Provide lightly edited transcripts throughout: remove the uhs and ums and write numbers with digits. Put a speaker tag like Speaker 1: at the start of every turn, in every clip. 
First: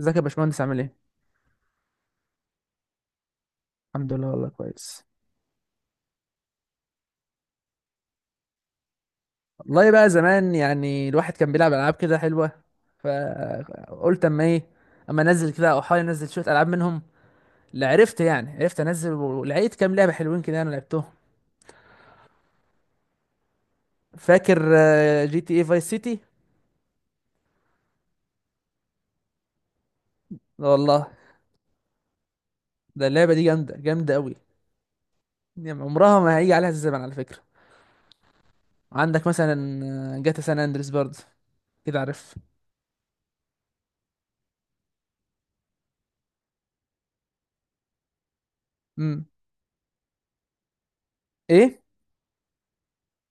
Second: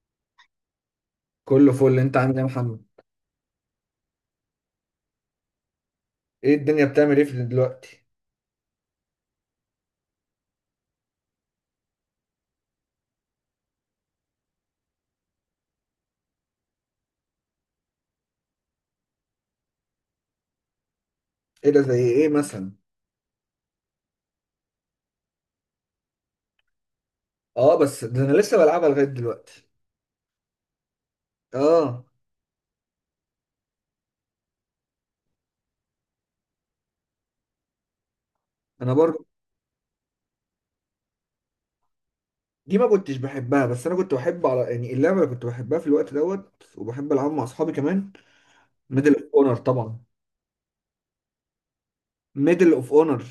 Speaker 1: ازيك يا باشمهندس عامل ايه؟
Speaker 2: كله فل، انت عامل ايه يا محمد؟
Speaker 1: الحمد لله والله كويس.
Speaker 2: ايه الدنيا بتعمل ايه في دلوقتي؟
Speaker 1: والله بقى زمان يعني الواحد كان بيلعب العاب كده حلوه، فقلت اما ايه، اما انزل كده او احاول انزل شويه العاب منهم. اللي عرفت يعني عرفت انزل ولقيت كام لعبه حلوين كده انا لعبتهم.
Speaker 2: ايه ده؟ زي ايه مثلا؟
Speaker 1: فاكر جي تي اي فايس سيتي؟
Speaker 2: اه، بس ده انا لسه بلعبها لغايه دلوقتي.
Speaker 1: لا والله.
Speaker 2: اه
Speaker 1: ده اللعبه دي جامده جامده قوي، يعني عمرها ما هيجي عليها الزمن على فكره.
Speaker 2: انا برضو.
Speaker 1: عندك مثلا جاتا سان اندريس برضه، كده عارف.
Speaker 2: دي ما كنتش بحبها، بس انا كنت بحب على يعني اللعبه اللي كنت بحبها في الوقت دوت وبحب العبها مع اصحابي كمان. ميدل اوف
Speaker 1: امم
Speaker 2: اونر طبعا.
Speaker 1: ايه.
Speaker 2: ميدل اوف اونر.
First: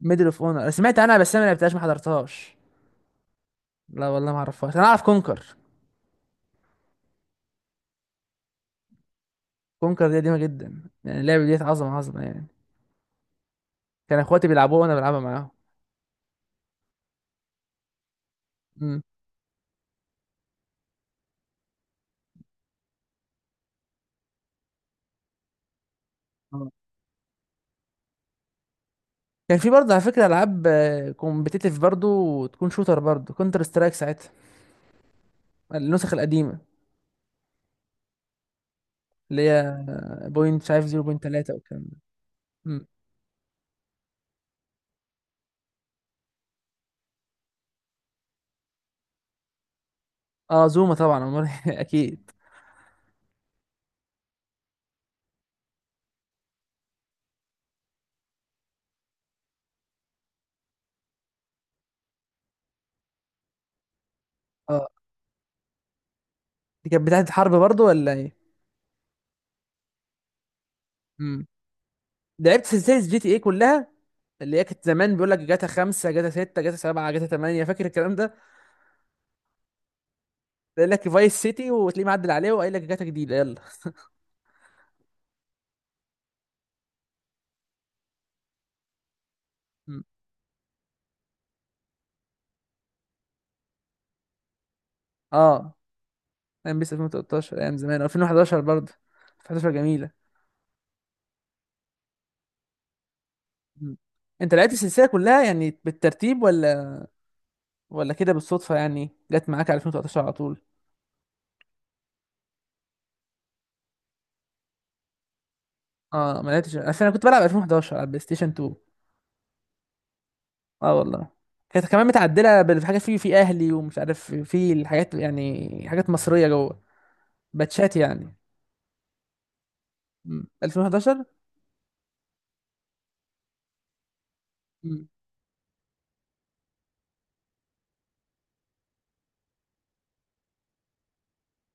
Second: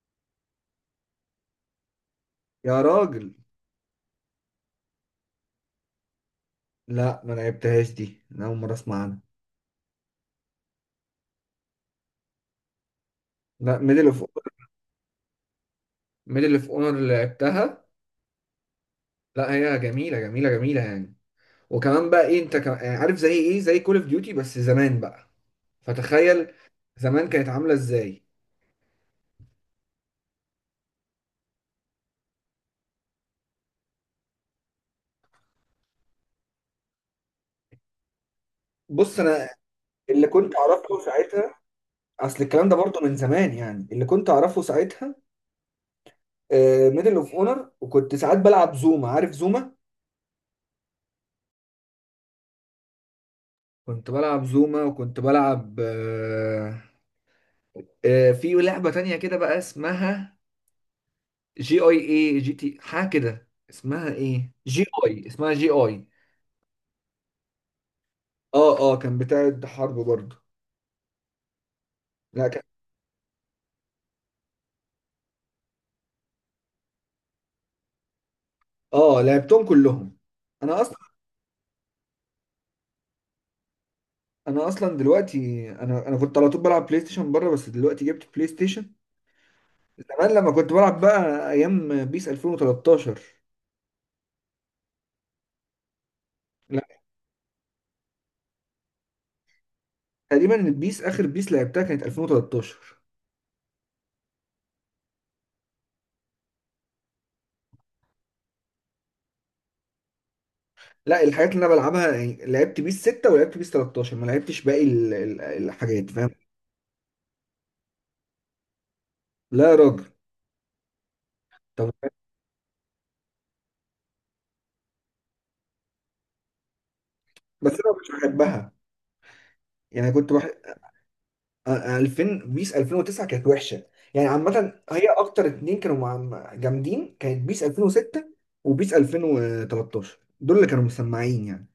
Speaker 1: ميدل اوف اونر انا سمعت عنها بس انا ما لعبتهاش ما حضرتهاش.
Speaker 2: يا راجل.
Speaker 1: لا والله ما اعرفهاش، انا اعرف كونكر.
Speaker 2: لا ما لعبتهاش دي، انا اول مره اسمع عنها.
Speaker 1: كونكر دي قديمه جدا، يعني اللعبه دي عظمه عظمه يعني،
Speaker 2: لا ميدل
Speaker 1: كان
Speaker 2: اوف.
Speaker 1: اخواتي بيلعبوها وانا بلعبها معاهم.
Speaker 2: ميدل اوف اونر اللي لعبتها.
Speaker 1: امم
Speaker 2: لا هي جميله جميله جميله يعني. وكمان بقى ايه، انت كمان يعني عارف زي ايه، زي كول اوف ديوتي بس زمان بقى. فتخيل.
Speaker 1: آه.
Speaker 2: زمان كانت عامله ازاي.
Speaker 1: كان في برضه على فكره العاب كومبتيتيف برضه وتكون شوتر برضه، كونتر سترايك ساعتها، النسخ القديمه
Speaker 2: بص انا.
Speaker 1: اللي هي
Speaker 2: اللي كنت
Speaker 1: بوينت مش عارف
Speaker 2: اعرفه ساعتها.
Speaker 1: 0.3 والكلام ده.
Speaker 2: اصل الكلام ده
Speaker 1: امم
Speaker 2: برضه من زمان، يعني اللي كنت اعرفه ساعتها ميدل اوف اونر. وكنت ساعات بلعب زوما، عارف زوما.
Speaker 1: اه، زوما طبعا أمال إيه؟ اكيد.
Speaker 2: كنت بلعب زوما، وكنت بلعب في لعبه تانية كده بقى اسمها جي اي اي جي تي حاجه كده، اسمها ايه، جي
Speaker 1: اه،
Speaker 2: اي، اسمها جي اي.
Speaker 1: دي كانت بتاعه الحرب برضه ولا ايه.
Speaker 2: اه اه كان بتاعت حرب برضه.
Speaker 1: امم
Speaker 2: لا كان.
Speaker 1: لعبت سلسله جي تي ايه كلها، اللي هي كانت زمان بيقول لك جاتا 5 جاتا 6 جاتا 7 جاتا 8، فاكر الكلام ده؟
Speaker 2: اه لعبتهم كلهم. انا.
Speaker 1: قايل لك فايس سيتي وتلاقيه معدل عليه وقايل لك جاتا جديدة يلا.
Speaker 2: انا اصلا دلوقتي انا كنت على طول بلعب بلاي ستيشن بره، بس دلوقتي جبت بلاي ستيشن.
Speaker 1: م.
Speaker 2: زمان لما كنت بلعب بقى ايام بيس 2013.
Speaker 1: اه،
Speaker 2: لا.
Speaker 1: بيس 2013 ايام زمان، 2011 برضه. 2011 جميلة.
Speaker 2: تقريبا البيس، اخر بيس لعبتها كانت 2013.
Speaker 1: م. انت لقيت السلسلة كلها يعني بالترتيب، ولا كده بالصدفة يعني جت معاك على 2013 على طول؟
Speaker 2: لا الحاجات اللي انا بلعبها يعني لعبت بيس 6 ولعبت بيس 13، ما لعبتش باقي الحاجات فاهم.
Speaker 1: اه، ما لقيتش، اصل انا كنت بلعب 2011 على البلاي ستيشن 2.
Speaker 2: لا يا راجل.
Speaker 1: اه والله، كانت
Speaker 2: طب.
Speaker 1: كمان متعدلة بالحاجة في اهلي ومش عارف، في الحاجات يعني حاجات مصرية جوه،
Speaker 2: بس انا
Speaker 1: باتشات
Speaker 2: مش
Speaker 1: يعني.
Speaker 2: بحبها. يعني كنت
Speaker 1: م.
Speaker 2: بحب
Speaker 1: 2011.
Speaker 2: 2000، بيس 2009 كانت وحشه. يعني عامه
Speaker 1: م.
Speaker 2: هي اكتر اتنين كانوا جامدين، كانت بيس 2006 وبيس 2013، دول اللي كانوا مسمعين يعني.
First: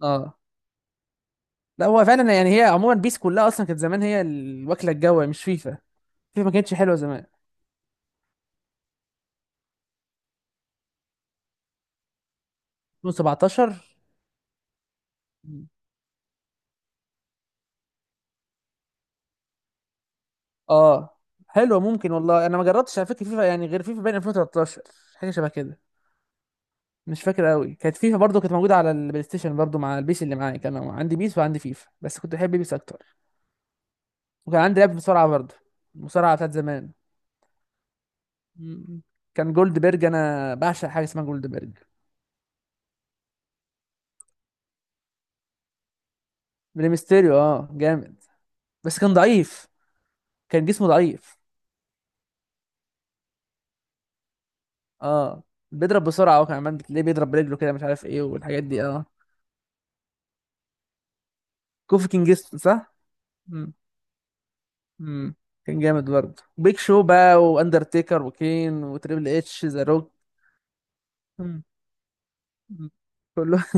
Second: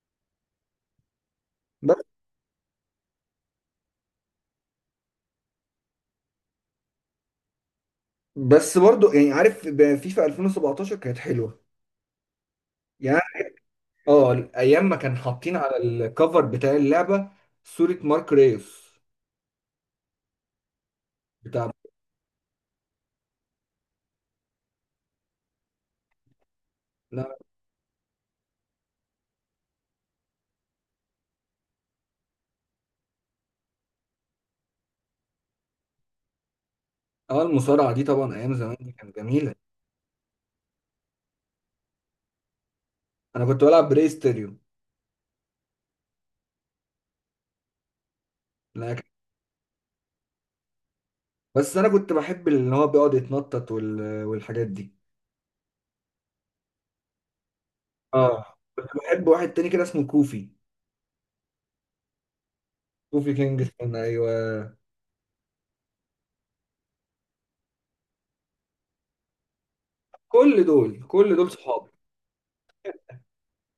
Speaker 1: اه، لا هو
Speaker 2: بس.
Speaker 1: فعلا يعني هي عموما بيس كلها اصلا كانت زمان هي الوكله الجوه مش فيفا. فيفا ما كانتش حلوه زمان.
Speaker 2: بس برضو يعني عارف فيفا 2017 كانت حلوه يعني.
Speaker 1: 2017؟
Speaker 2: اه ايام ما كان حاطين على الكفر بتاع اللعبه صوره مارك ريوس
Speaker 1: اه،
Speaker 2: بتاع.
Speaker 1: حلوه ممكن، والله انا ما جربتش على فكره فيفا، يعني غير فيفا بين 2013، حاجه شبه كده. مش
Speaker 2: لا.
Speaker 1: فاكر قوي. كانت فيفا برضو كانت موجوده على البلاي ستيشن برضو مع البيس. اللي معايا كان عندي بيس وعندي فيفا، بس كنت بحب بيس اكتر. وكان عندي لعبه مصارعه برضو، المصارعه بتاعت زمان.
Speaker 2: اه المصارعه دي طبعا ايام زمان دي
Speaker 1: م-
Speaker 2: كانت
Speaker 1: كان
Speaker 2: جميله.
Speaker 1: جولد بيرج، انا بعشق حاجه اسمها جولد بيرج.
Speaker 2: انا كنت بلعب بري ستيريو.
Speaker 1: بريمستيريو اه، جامد
Speaker 2: لا.
Speaker 1: بس كان ضعيف، كان جسمه ضعيف.
Speaker 2: بس انا كنت بحب اللي هو بيقعد يتنطط والحاجات دي.
Speaker 1: اه، بيضرب بسرعه هو كمان، بتلاقيه بيضرب برجله كده مش عارف ايه
Speaker 2: اه
Speaker 1: والحاجات دي
Speaker 2: كنت
Speaker 1: اه.
Speaker 2: بحب واحد تاني كده اسمه كوفي.
Speaker 1: كوفي كينجستون صح؟
Speaker 2: كوفي كينج،
Speaker 1: مم.
Speaker 2: كان ايوه.
Speaker 1: مم. كان جامد برضه بيك شو بقى، واندرتيكر وكين وتريبل اتش ذا روك.
Speaker 2: كل دول كل دول
Speaker 1: مم.
Speaker 2: صحابي.
Speaker 1: مم. كله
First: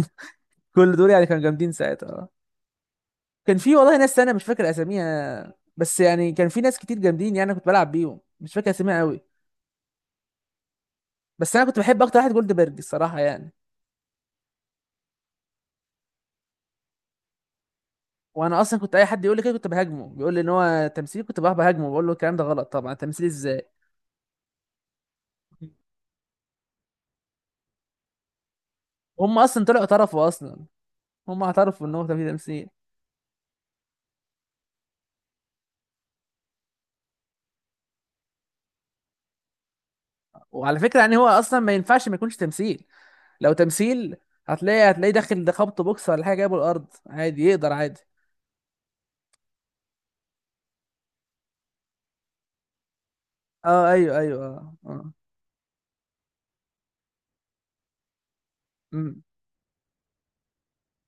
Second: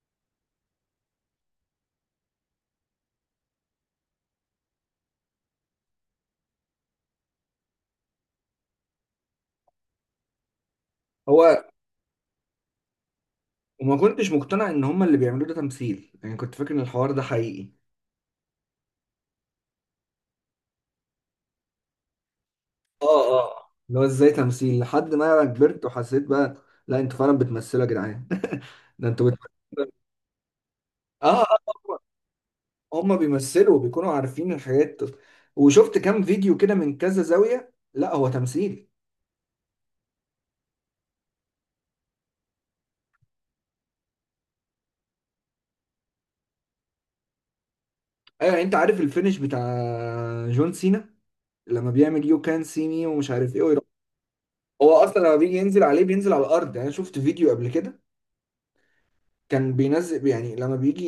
Speaker 1: كل دول يعني كانوا جامدين ساعتها اه. كان في والله ناس انا مش فاكر اساميها، بس يعني كان في ناس كتير جامدين يعني، أنا كنت بلعب بيهم مش فاكر اساميها قوي. بس
Speaker 2: هو.
Speaker 1: انا كنت بحب اكتر واحد جولدبرج الصراحه يعني.
Speaker 2: وما كنتش مقتنع ان هم اللي بيعملوه ده تمثيل، يعني كنت فاكر ان الحوار ده حقيقي.
Speaker 1: وانا اصلا كنت اي حد يقول لي كده كنت بهاجمه، بيقول لي ان هو تمثيل كنت بقى بهاجمه، بقول له الكلام ده غلط طبعا، تمثيل
Speaker 2: اه
Speaker 1: ازاي؟
Speaker 2: اه اللي هو ازاي تمثيل، لحد ما كبرت وحسيت بقى. لا انتوا فعلا بتمثلوا يا جدعان. ده انتوا
Speaker 1: هم اصلا طلعوا
Speaker 2: بتمثلوا.
Speaker 1: اعترفوا اصلا،
Speaker 2: اه
Speaker 1: هم
Speaker 2: اه
Speaker 1: اعترفوا ان هو كان في تمثيل.
Speaker 2: هم بيمثلوا، بيكونوا عارفين الحاجات. وشفت كام فيديو كده من كذا زاوية، لا هو تمثيل.
Speaker 1: وعلى فكره يعني هو اصلا ما ينفعش ما يكونش تمثيل. لو تمثيل هتلاقيه داخل ده خبط بوكس ولا حاجه جايبه الارض عادي، يقدر عادي.
Speaker 2: ايوه، يعني انت عارف الفينش بتاع جون سينا، لما بيعمل يو كان سي مي ومش عارف ايه ويروح.
Speaker 1: اه ايوه ايوه اه
Speaker 2: هو
Speaker 1: اه.
Speaker 2: اصلا لما بيجي ينزل عليه بينزل على الارض، يعني انا شفت فيديو قبل كده.
Speaker 1: مم.
Speaker 2: كان بينزل، يعني لما بيجي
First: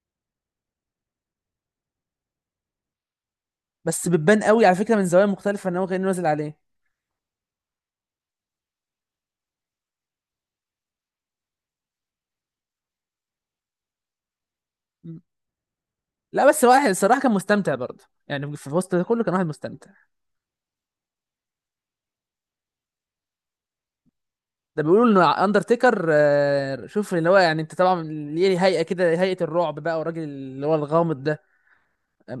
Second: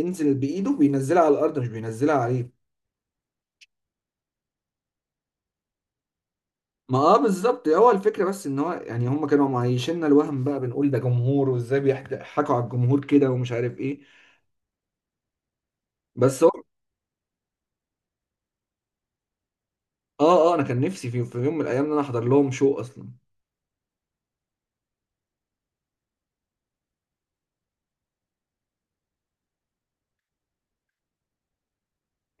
Speaker 2: ينزل بايده بينزلها على الارض مش بينزلها عليه.
Speaker 1: بس بتبان قوي على فكره من زوايا مختلفه ان هو كان نازل عليه.
Speaker 2: ما اه بالظبط هو الفكره، بس ان هو يعني هم كانوا معيشنا الوهم بقى، بنقول ده جمهور، وازاي بيضحكوا على الجمهور كده ومش عارف ايه.
Speaker 1: مم.
Speaker 2: بس
Speaker 1: لا
Speaker 2: هو.
Speaker 1: بس واحد الصراحه كان مستمتع برضه، يعني في وسط ده كله كان واحد مستمتع.
Speaker 2: اه اه انا كان نفسي في يوم من الايام ان انا احضر لهم شو اصلا.
Speaker 1: ده بيقولوا ان اندرتيكر شوف اللي هو يعني انت طبعا ليه هيئه كده، هيئه الرعب بقى، والراجل اللي هو الغامض ده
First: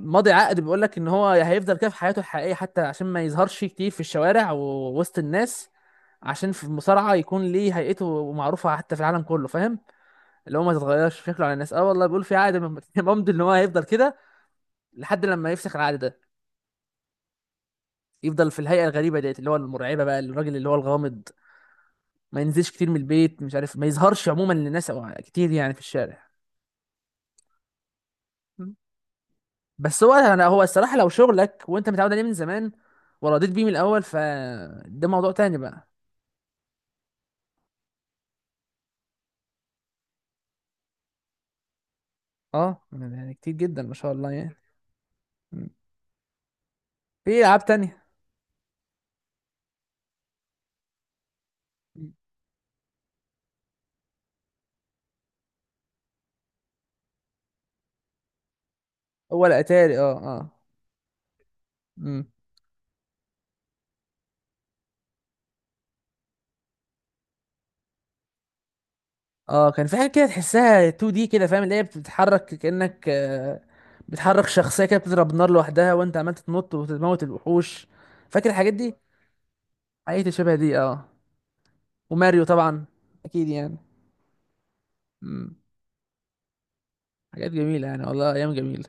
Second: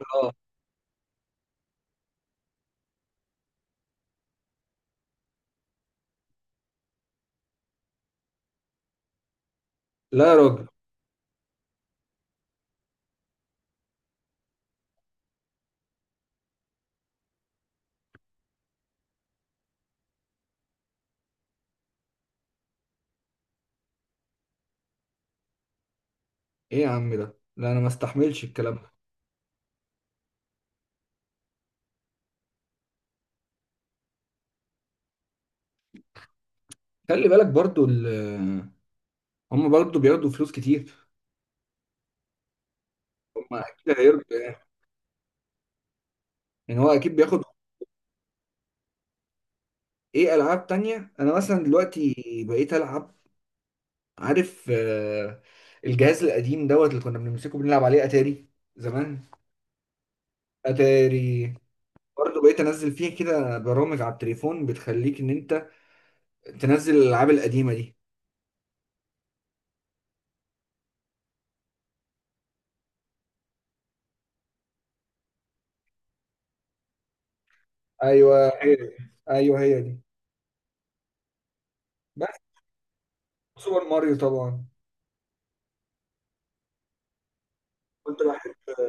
Speaker 2: اه.
Speaker 1: عقد بيقول لك ان هو هيفضل كده في حياته الحقيقيه، حتى عشان ما يظهرش كتير في الشوارع ووسط الناس، عشان في المصارعه يكون ليه هيئته معروفه حتى في العالم كله، فاهم؟
Speaker 2: لا يا
Speaker 1: اللي هو
Speaker 2: راجل.
Speaker 1: ما تتغيرش شكله على الناس. اه والله بيقول في عقد ممضي ان هو هيفضل كده لحد لما يفسخ العقد ده، يفضل في الهيئه الغريبه ديت اللي هو المرعبه بقى، الراجل اللي هو الغامض، ما ينزلش كتير من البيت مش عارف، ما يظهرش عموما للناس أو كتير يعني في الشارع.
Speaker 2: ايه يا عم ده، لا انا ما استحملش
Speaker 1: م.
Speaker 2: الكلام ده.
Speaker 1: بس هو انا، هو الصراحه لو شغلك وانت متعود عليه من زمان ورضيت بيه من الاول فده موضوع تاني بقى.
Speaker 2: خلي بالك برضو هم برضو بياخدوا فلوس كتير.
Speaker 1: اه يعني كتير
Speaker 2: ما
Speaker 1: جدا ما
Speaker 2: اكيد
Speaker 1: شاء الله
Speaker 2: هيرضى
Speaker 1: يعني.
Speaker 2: يعني.
Speaker 1: مم.
Speaker 2: يعني هو اكيد
Speaker 1: في
Speaker 2: بياخد.
Speaker 1: العاب تانية.
Speaker 2: ايه العاب تانية. انا مثلا
Speaker 1: مم.
Speaker 2: دلوقتي بقيت العب، عارف، الجهاز القديم دوت اللي كنا بنمسكه بنلعب عليه اتاري زمان.
Speaker 1: هو الاتاري اه. اه.
Speaker 2: اتاري
Speaker 1: مم.
Speaker 2: برضه. بقيت انزل فيها كده برامج على التليفون بتخليك ان انت تنزل الالعاب القديمه دي.
Speaker 1: اه كان في حاجه كده تحسها 2 دي كده فاهم، اللي هي بتتحرك كانك بتحرك شخصيه كده بتضرب نار لوحدها وانت عمال تتنط وتموت الوحوش،
Speaker 2: ايوه
Speaker 1: فاكر الحاجات
Speaker 2: هي دي.
Speaker 1: دي؟
Speaker 2: ايوه هي دي.
Speaker 1: حاجات شبه دي اه. وماريو
Speaker 2: بس.
Speaker 1: طبعا، اكيد يعني.
Speaker 2: سوبر ماريو طبعا.
Speaker 1: مم. حاجات جميله يعني،
Speaker 2: كنت
Speaker 1: والله ايام
Speaker 2: بحب.
Speaker 1: جميله.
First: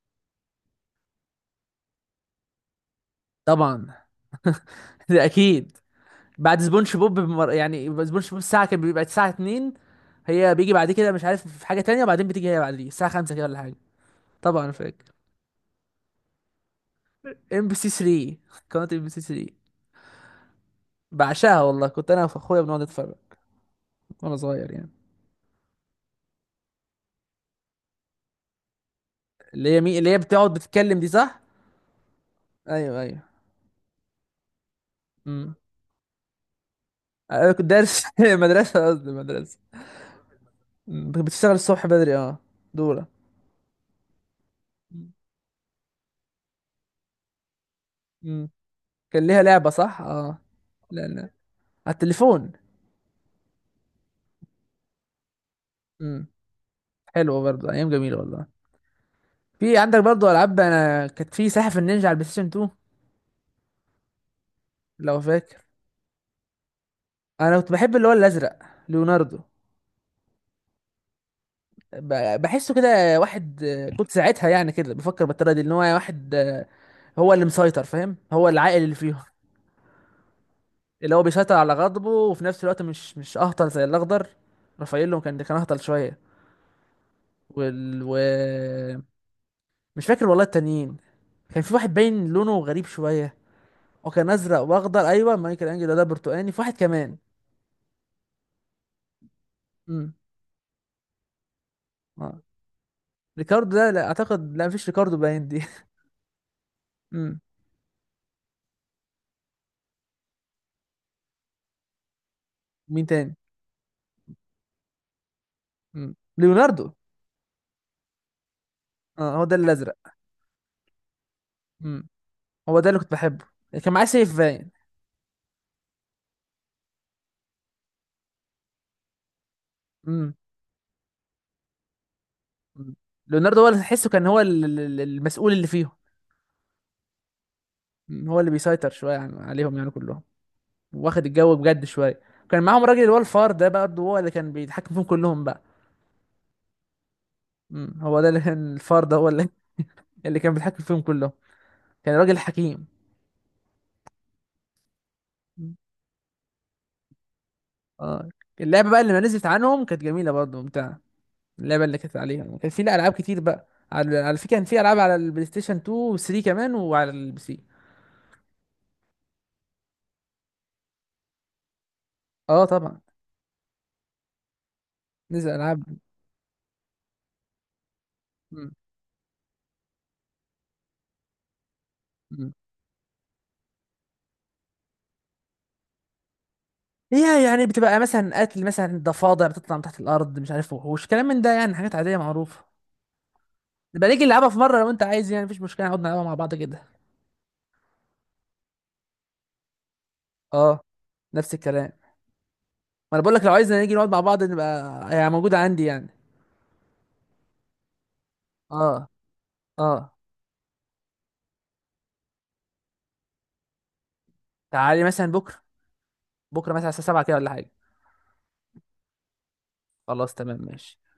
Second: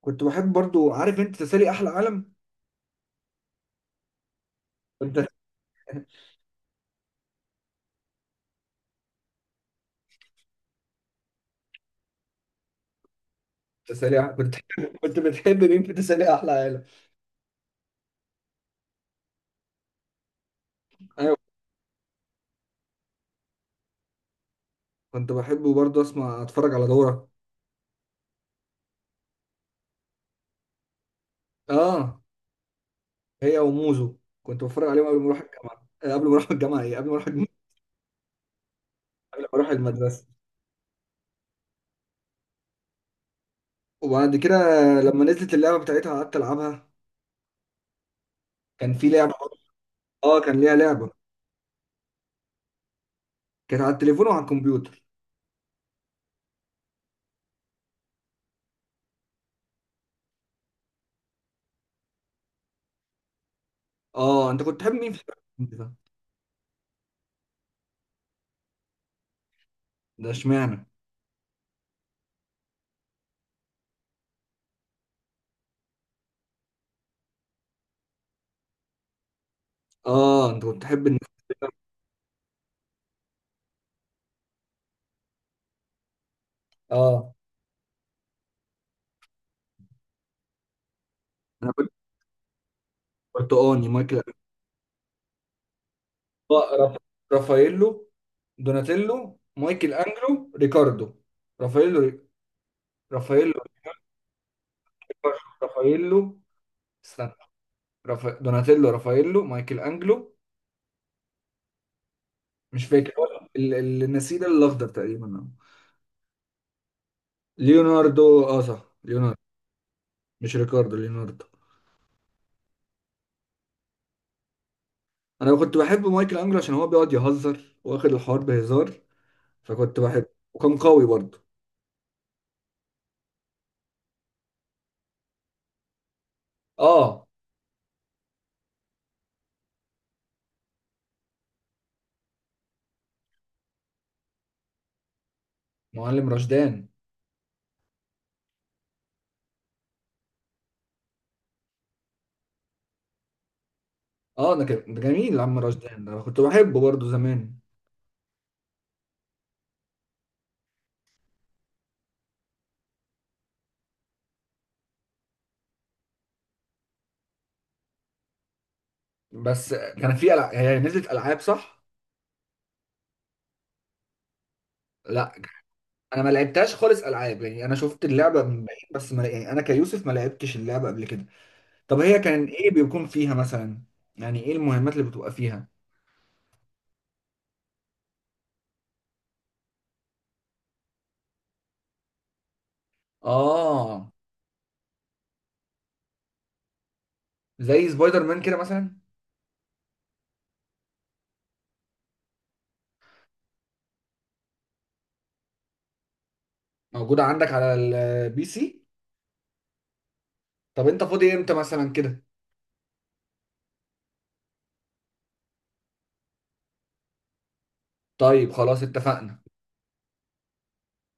Speaker 2: كنت بحب برضه، عارف انت تسالي احلى عالم.
Speaker 1: طبعا ده
Speaker 2: كنت
Speaker 1: اكيد. بعد سبونج بوب يعني سبونج بوب الساعة كان بيبقى الساعة 2، هي بيجي بعد كده مش عارف، في حاجة تانية، وبعدين بتيجي هي بعد دي الساعة 5 كده ولا حاجة.
Speaker 2: كنت
Speaker 1: طبعا انا فاكر.
Speaker 2: كنت بتحب مين في تسالي احلى عالم.
Speaker 1: ام بي سي 3، قناة ام بي سي 3،
Speaker 2: ايوه.
Speaker 1: بعشقها والله، كنت انا واخويا بنقعد نتفرج وانا صغير يعني.
Speaker 2: كنت بحبه برضه، اسمع اتفرج على دورة.
Speaker 1: اللي هي بتقعد بتتكلم دي صح؟
Speaker 2: اه
Speaker 1: ايوه ايوه.
Speaker 2: هي وموزو. كنت بتفرج عليهم قبل ما اروح
Speaker 1: امم
Speaker 2: الجامعة، قبل ما اروح الجامعة، ايه، قبل ما اروح
Speaker 1: انا
Speaker 2: الجامعة،
Speaker 1: كنت دارس مدرسة، قصدي
Speaker 2: قبل ما
Speaker 1: مدرسة.
Speaker 2: اروح المدرسة.
Speaker 1: بتشتغل الصبح بدري اه، دورة.
Speaker 2: وبعد كده لما نزلت اللعبة بتاعتها قعدت العبها.
Speaker 1: امم
Speaker 2: كان في
Speaker 1: كان
Speaker 2: لعبة
Speaker 1: ليها
Speaker 2: برضه.
Speaker 1: لعبة صح؟ اه.
Speaker 2: اه كان ليها
Speaker 1: لا
Speaker 2: لعبة.
Speaker 1: لا، على التليفون.
Speaker 2: كانت على التليفون وعلى الكمبيوتر.
Speaker 1: امم حلوة برضه، ايام جميلة والله. في عندك برضه العاب، انا كانت في سلاحف النينجا على البلاي ستيشن 2
Speaker 2: اه، انت كنت تحب مين
Speaker 1: لو
Speaker 2: في
Speaker 1: فاكر.
Speaker 2: الكمبيوتر ده؟
Speaker 1: انا كنت بحب اللي هو الازرق، ليوناردو.
Speaker 2: ده اشمعنى؟
Speaker 1: بحسه كده واحد كنت ساعتها يعني كده بفكر بالطريقه دي ان هو واحد هو اللي مسيطر، فاهم، هو العاقل اللي فيهم.
Speaker 2: اه، انت كنت تحب
Speaker 1: اللي هو
Speaker 2: الناس.
Speaker 1: بيسيطر على غضبه وفي نفس الوقت مش اهطل زي الاخضر، رافاييلو كان اهطل شويه.
Speaker 2: اه
Speaker 1: وال و... مش فاكر والله التانيين، كان
Speaker 2: انا
Speaker 1: في
Speaker 2: كنت
Speaker 1: واحد باين لونه غريب شويه،
Speaker 2: برتقاني، مايكل
Speaker 1: وكان
Speaker 2: أنجلو.
Speaker 1: ازرق واخضر. ايوه مايكل انجلو ده برتقاني، في
Speaker 2: آه،
Speaker 1: واحد
Speaker 2: راف-
Speaker 1: كمان.
Speaker 2: رافاييلو، دوناتيلو، مايكل
Speaker 1: امم
Speaker 2: انجلو، ريكاردو، رافاييلو، رافاييلو،
Speaker 1: ريكاردو ده لا اعتقد، لا مفيش ريكاردو باين دي.
Speaker 2: رافاييلو. استنى.
Speaker 1: امم
Speaker 2: دوناتيلو، رافاييلو، مايكل انجلو، مش
Speaker 1: مين
Speaker 2: فاكر هو.
Speaker 1: تاني؟
Speaker 2: النسيج الاخضر تقريبا
Speaker 1: ليوناردو.
Speaker 2: ليوناردو. اه صح،
Speaker 1: اه،
Speaker 2: ليوناردو.
Speaker 1: هو ده الازرق.
Speaker 2: مش ريكاردو، ليوناردو.
Speaker 1: امم هو ده اللي كنت بحبه، كان معاه سيف باين.
Speaker 2: انا كنت بحب مايكل انجلو عشان هو بيقعد يهزر، واخد الحوار بهزار، فكنت بحبه.
Speaker 1: امم
Speaker 2: وكان قوي برضه.
Speaker 1: أمم. ليوناردو، هو اللي تحسه كان هو المسؤول اللي فيهم.
Speaker 2: اه
Speaker 1: أمم. هو اللي بيسيطر شويه يعني عليهم يعني كلهم، واخد الجو بجد شويه. كان معاهم راجل، اللي هو الفار ده برضه، هو اللي كان بيتحكم فيهم كلهم بقى.
Speaker 2: معلم رشدان.
Speaker 1: هو ده اللي كان الفار ده هو اللي، اللي كان بيتحكم فيهم كلهم كان راجل حكيم.
Speaker 2: اه ده كان ده جميل، عم
Speaker 1: أمم.
Speaker 2: رشدان ده أنا كنت بحبه برضه زمان.
Speaker 1: اه. اللعبه بقى اللي ما نزلت عنهم كانت جميله برضه ممتعه، اللعبه اللي كانت عليها كان في، لا، العاب كتير بقى على فكره كان في العاب على البلاي ستيشن 2 و3 كمان وعلى البي سي.
Speaker 2: بس كان في هي نزلت العاب صح؟
Speaker 1: اه طبعا
Speaker 2: لا
Speaker 1: نزل العاب.
Speaker 2: انا ما لعبتهاش خالص العاب، يعني انا شفت اللعبه من
Speaker 1: مم.
Speaker 2: بعيد بس، ما يعني انا كيوسف ما لعبتش اللعبه قبل كده. طب هي كان
Speaker 1: مم.
Speaker 2: ايه بيكون فيها مثلا؟ يعني ايه المهمات اللي بتبقى فيها؟
Speaker 1: هي يعني بتبقى مثلا قتل مثلا ضفادع بتطلع من تحت الارض، مش عارف، وحوش كلام من ده يعني حاجات عاديه معروفه. نبقى
Speaker 2: اه.
Speaker 1: نيجي نلعبها في مره لو انت عايز، يعني مفيش مشكله، نقعد نلعبها مع بعض كده.
Speaker 2: زي سبايدر مان كده مثلا.
Speaker 1: اه، نفس الكلام. ما انا بقول لك لو عايزنا نيجي نقعد مع بعض نبقى، يعني موجوده عندي يعني.
Speaker 2: موجوده عندك على البي سي.
Speaker 1: اه اه.
Speaker 2: طب انت فاضي امتى مثلا كده؟
Speaker 1: تعالي مثلا بكره، بكره مثلا الساعه 7 كده ولا حاجه.
Speaker 2: طيب خلاص اتفقنا.
Speaker 1: خلاص تمام ماشي.